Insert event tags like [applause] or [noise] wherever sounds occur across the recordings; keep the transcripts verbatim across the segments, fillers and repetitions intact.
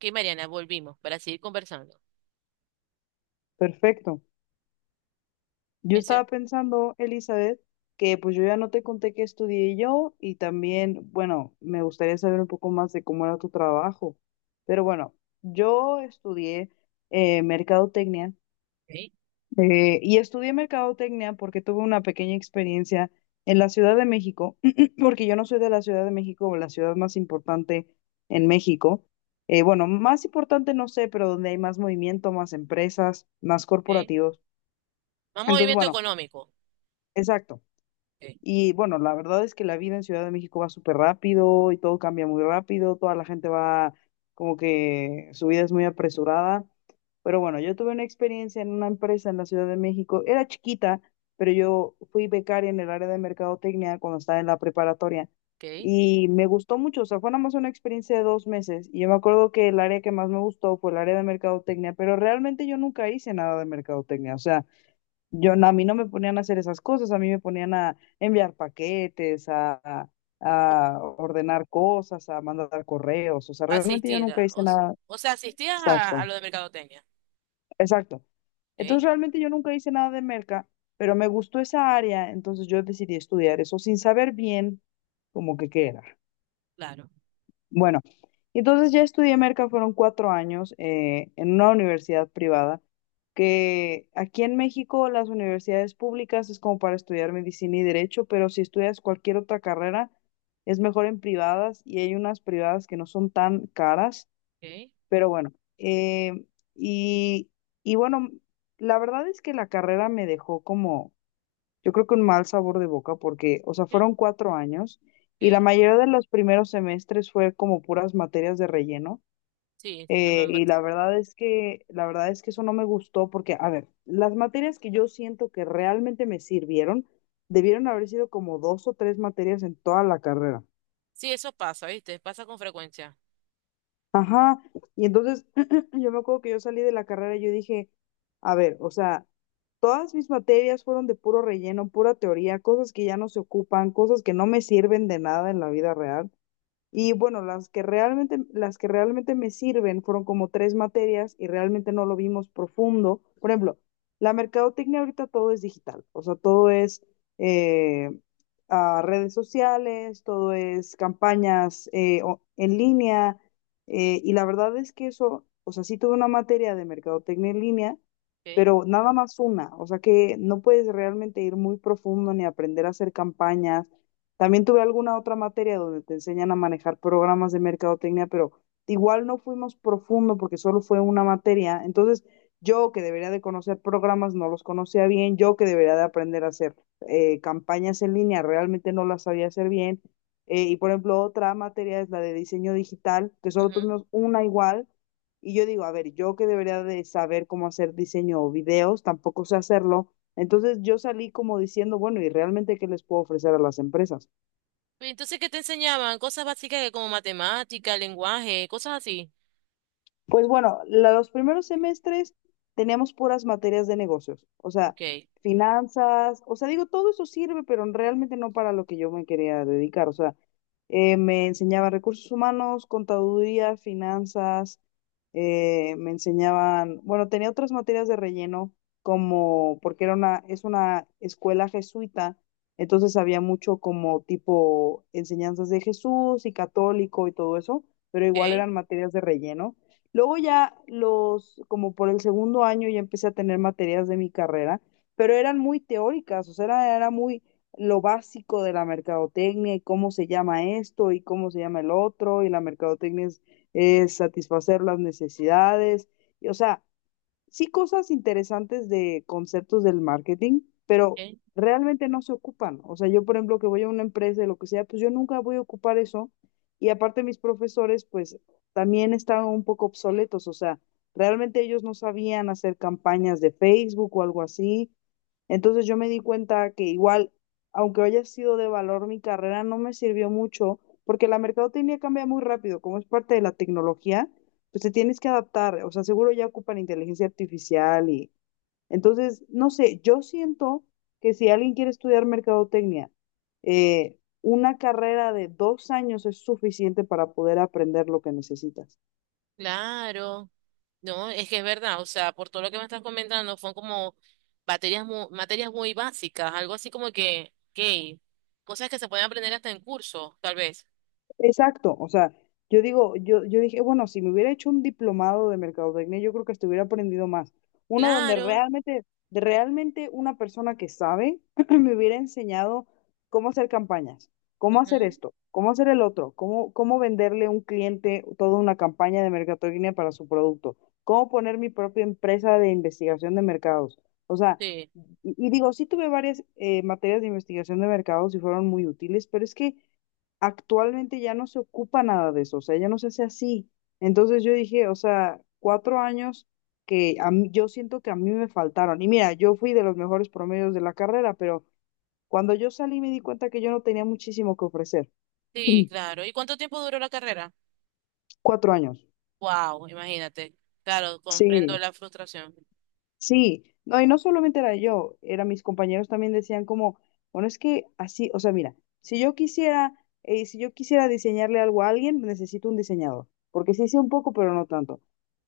Que Mariana, volvimos para seguir conversando. Perfecto. Yo Menciona. estaba pensando, Elizabeth, que pues yo ya no te conté que estudié yo y también, bueno, me gustaría saber un poco más de cómo era tu trabajo. Pero bueno, yo estudié eh, mercadotecnia, ¿Ok? eh, y estudié mercadotecnia porque tuve una pequeña experiencia en la Ciudad de México, [clears throat] porque yo no soy de la Ciudad de México o la ciudad más importante en México. Eh, bueno, más importante no sé, pero donde hay más movimiento, más empresas, más ¿Ok? corporativos. Más Entonces, movimiento bueno. económico. Exacto. ¿Ok? Y bueno, la verdad es que la vida en Ciudad de México va súper rápido y todo cambia muy rápido, toda la gente va como que su vida es muy apresurada. Pero bueno, yo tuve una experiencia en una empresa en la Ciudad de México, era chiquita, pero yo fui becaria en el área de mercadotecnia cuando estaba en la preparatoria ¿Ok? y me gustó mucho, o sea, fue nada más una experiencia de dos meses y yo me acuerdo que el área que más me gustó fue el área de mercadotecnia, pero realmente yo nunca hice nada de mercadotecnia, o sea... Yo, no, a mí no me ponían a hacer esas cosas, a mí me ponían a enviar paquetes, a, a O- a ordenar cosas, a mandar correos, o sea, realmente yo asistir nunca a- hice o, s- nada. o sea, asistías a, a Exacto, lo de mercadotecnia. exacto. ¿Ok? Entonces realmente yo nunca hice nada de merca, pero me gustó esa área, entonces yo decidí estudiar eso sin saber bien como que qué era. Claro. Bueno, entonces ya estudié merca, fueron cuatro años eh, en una universidad privada, que aquí en México las universidades públicas es como para estudiar medicina y derecho, pero si estudias cualquier otra carrera es mejor en privadas y hay unas privadas que no son tan caras, ¿Ok? pero bueno, eh, y, y bueno, la verdad es que la carrera me dejó como yo creo que un mal sabor de boca porque, o sea, ¿Ok? fueron cuatro años y la ¿Ok? mayoría de los primeros semestres fue como puras materias de relleno. Sí, eh, Norman Y la Bat- verdad es que, la verdad es que eso no me gustó porque, a ver, las materias que yo siento que realmente me sirvieron, debieron haber sido como dos o tres materias en toda la carrera. sí, eso pasa, ¿viste? Pasa con frecuencia. Ajá, y entonces [clears throat] yo me acuerdo que yo salí de la carrera y yo dije, a ver, o sea, todas mis materias fueron de puro relleno, pura teoría, cosas que ya no se ocupan, cosas que no me sirven de nada en la vida real. Y bueno, las que realmente, las que realmente me sirven fueron como tres materias y realmente no lo vimos profundo. Por ejemplo, la mercadotecnia ahorita todo es digital, o sea, todo es eh, a redes sociales, todo es campañas eh, o- en línea. Eh, y la verdad es que eso, o sea, sí tuve una materia de mercadotecnia en línea, ¿Ok? pero nada más una, o sea que no puedes realmente ir muy profundo ni aprender a hacer campañas. También tuve alguna otra materia donde te enseñan a manejar programas de mercadotecnia, pero igual no fuimos profundo porque solo fue una materia. Entonces, yo que debería de conocer programas no los conocía bien, yo que debería de aprender a hacer eh, campañas en línea realmente no las sabía hacer bien. Eh, y por ejemplo, otra materia es la de diseño digital, que solo Ujú. tuvimos una igual. Y yo digo, a ver, yo que debería de saber cómo hacer diseño o videos, tampoco sé hacerlo. Entonces yo salí como diciendo, bueno, ¿y realmente qué les puedo ofrecer a las empresas? Y entonces, ¿qué te enseñaban? Cosas básicas que como matemática, lenguaje, cosas así. Pues bueno, la- los primeros semestres teníamos puras materias de negocios, o sea, Ok. finanzas, o sea, digo, todo eso sirve, pero realmente no para lo que yo me quería dedicar, o sea, eh, me enseñaban recursos humanos, contaduría, finanzas, eh, me enseñaban, bueno, tenía otras materias de relleno, como, porque era una, es una escuela jesuita, entonces había mucho como tipo enseñanzas de Jesús y católico y todo eso, pero igual ¿Ok? eran materias de relleno. Luego ya los, como por el segundo año ya empecé a tener materias de mi carrera, pero eran muy teóricas, o sea, era, era muy lo básico de la mercadotecnia y cómo se llama esto y cómo se llama el otro, y la mercadotecnia es, es satisfacer las necesidades, y, o sea, sí cosas interesantes de conceptos del marketing, pero ¿Ok? realmente no se ocupan. O sea, yo, por ejemplo, que voy a una empresa y lo que sea, pues yo nunca voy a ocupar eso. Y aparte mis profesores, pues también estaban un poco obsoletos. O sea, realmente ellos no sabían hacer campañas de Facebook o algo así. Entonces yo me di cuenta que igual, aunque haya sido de valor mi carrera, no me sirvió mucho porque la mercadotecnia cambia muy rápido, como es parte de la tecnología pues te tienes que adaptar, o sea, seguro ya ocupan inteligencia artificial y entonces, no sé, yo siento que si alguien quiere estudiar mercadotecnia, eh, una carrera de dos años es suficiente para poder aprender lo que necesitas. Claro. No, es que es verdad, o sea, por todo lo que me estás comentando, son como materias muy, materias muy básicas, algo así como que, que cosas que se pueden aprender hasta en curso, tal vez. Exacto, o sea, yo digo, yo, yo dije, bueno, si me hubiera hecho un diplomado de mercadotecnia, yo creo que estuviera aprendido más. Uno donde Claro, realmente, de- realmente una persona que sabe [clears throat] me hubiera enseñado cómo hacer campañas, cómo hacer ujú, esto, cómo hacer el otro, cómo, cómo venderle a un cliente toda una campaña de mercadotecnia para su producto, cómo poner mi propia empresa de investigación de mercados. O sea, sí, y, y digo, sí tuve varias eh, materias de investigación de mercados y fueron muy útiles, pero es que actualmente ya no se ocupa nada de eso, o sea, ya no se hace así. Entonces yo dije, o sea, cuatro años que a mí- yo siento que a mí me faltaron. Y mira, yo fui de los mejores promedios de la carrera, pero cuando yo salí me di cuenta que yo no tenía muchísimo que ofrecer. [clears throat] sí, claro. ¿Y cuánto tiempo duró la carrera? Cuatro años. Wow, imagínate. Claro, comprendo Sí. la frustración. Sí, no, y no solamente era yo, era mis compañeros también decían como, bueno, es que así, o sea, mira, si yo quisiera, eh, si yo quisiera diseñarle algo a alguien, necesito un diseñador, porque sí sé un poco, pero no tanto.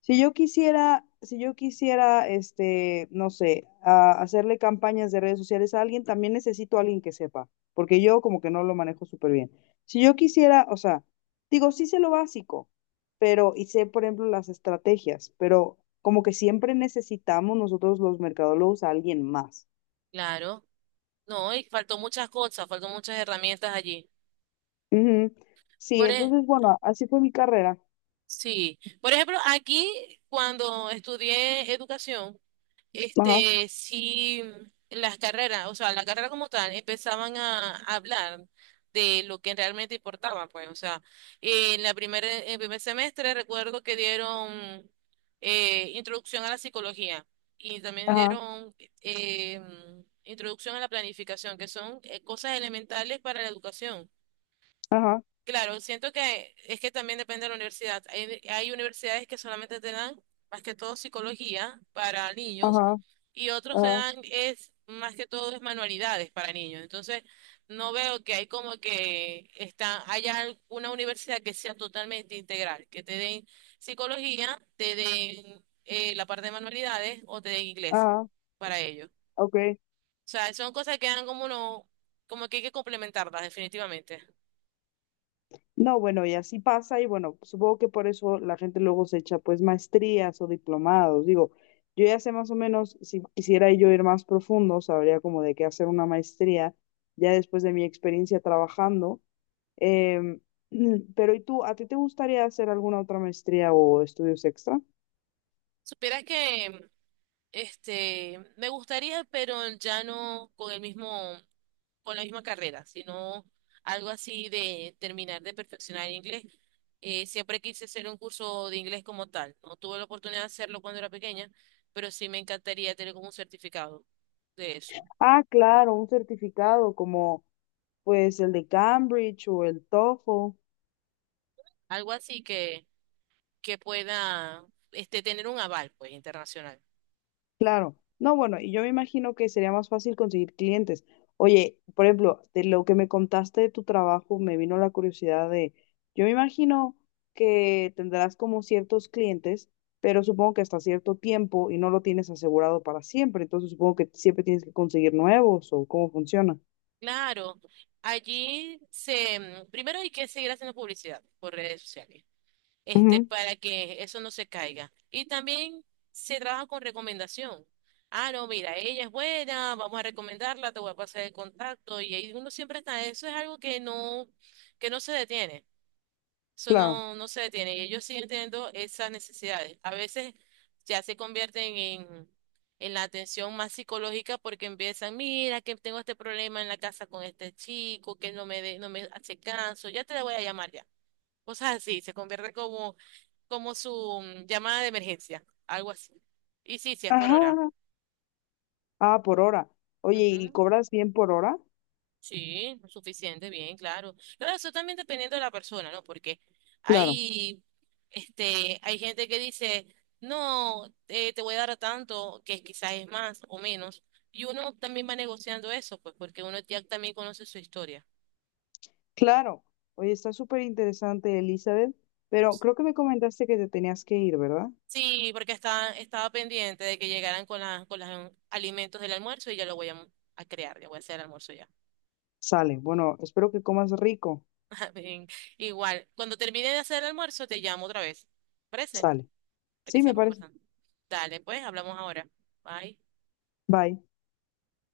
Si yo quisiera, si yo quisiera, este, no sé, a- hacerle campañas de redes sociales a alguien, también necesito a alguien que sepa, porque yo como que no lo manejo súper bien. Si yo quisiera, o sea, digo, sí sé lo básico, pero, y sé, por ejemplo, las estrategias, pero como que siempre necesitamos nosotros los mercadólogos a alguien más. Claro, no, y faltó muchas cosas, faltó muchas herramientas allí. Ujú. Sí, Por, e- entonces, bueno, así fue mi carrera. sí, por ejemplo, aquí cuando estudié educación, Ajá, este, sí, las carreras, o sea, la carrera como tal, empezaban a, a hablar de lo que realmente importaba, pues, o sea, en la primera, en el primer semestre recuerdo que dieron eh, introducción a la psicología y también ajá, dieron eh, introducción a la planificación, que son eh, cosas elementales para la educación. ajá, Claro, siento que es que también depende de la universidad. Hay, hay universidades que solamente te dan más que todo psicología para niños ajá, y otros te ajá, dan es más que todo es manualidades para niños. Entonces, no veo que hay como que está, haya al- una universidad que sea totalmente integral, que te den psicología, te den eh, la parte de manualidades o te den inglés ajá, para ellos. ok. O sea, son cosas que dan como uno, como que hay que complementarlas definitivamente. No, bueno, y así pasa, y bueno, supongo que por eso la gente luego se echa pues maestrías o diplomados. Digo, yo ya sé más o menos, si quisiera yo ir más profundo, sabría como de qué hacer una maestría, ya después de mi experiencia trabajando. Em, [clears throat] pero ¿y tú, a ti te gustaría hacer alguna otra maestría o estudios extra? Supieras que este, me gustaría, pero ya no con el mismo, con la misma carrera, sino algo así de terminar de perfeccionar el inglés. Eh, siempre quise hacer un curso de inglés como tal. No tuve la oportunidad de hacerlo cuando era pequeña, pero sí me encantaría tener como un certificado de eso. Ah, claro, un certificado como pues el de Cambridge o el TOEFL. Algo así que, que pueda, este, tener un aval, pues, internacional. Claro. No, bueno, y yo me imagino que sería más fácil conseguir clientes. Oye, por ejemplo, de lo que me contaste de tu trabajo, me vino la curiosidad de, yo me imagino que tendrás como ciertos clientes, pero supongo que hasta cierto tiempo y no lo tienes asegurado para siempre, entonces supongo que siempre tienes que conseguir nuevos o cómo funciona. Claro, allí se, primero hay que seguir haciendo publicidad por redes sociales. Este, Ujú, para que eso no se caiga. Y también se trabaja con recomendación. Ah, no, mira, ella es buena, vamos a recomendarla, te voy a pasar el contacto. Y ahí uno siempre está, eso es algo que no, que no se detiene. Eso claro. no, no se detiene. Y ellos siguen teniendo esas necesidades. A veces ya se convierten en, en la atención más psicológica porque empiezan, mira, que tengo este problema en la casa con este chico, que no me, de- no me hace caso, ya te la voy a llamar ya cosas así, se convierte como, como su mm, llamada de emergencia, algo así. Y sí, sí, es por hora. Ajá. Ah, por hora. Oye, ¿y Ujú, cobras bien por hora? sí, lo suficiente, bien, claro. Claro, eso también dependiendo de la persona, ¿no? Porque Claro, hay, este, hay gente que dice, no, eh, te voy a dar tanto, que quizás es más o menos. Y uno también va negociando eso, pues porque uno ya también conoce su historia. claro. Oye, está súper interesante, Elizabeth, pero creo que me comentaste que te tenías que ir, ¿verdad? Sí, porque estaba, estaba pendiente de que llegaran con, la, con los alimentos del almuerzo y ya lo voy a, mm, a crear, ya voy a hacer el almuerzo ya. Sale. Bueno, espero que comas rico. [laughs] Bien, igual, cuando termine de hacer el almuerzo te llamo otra vez. ¿Parece? Sale. Para que Sí, me sigamos parece. conversando. Dale, pues, hablamos ahora. Bye. Bye.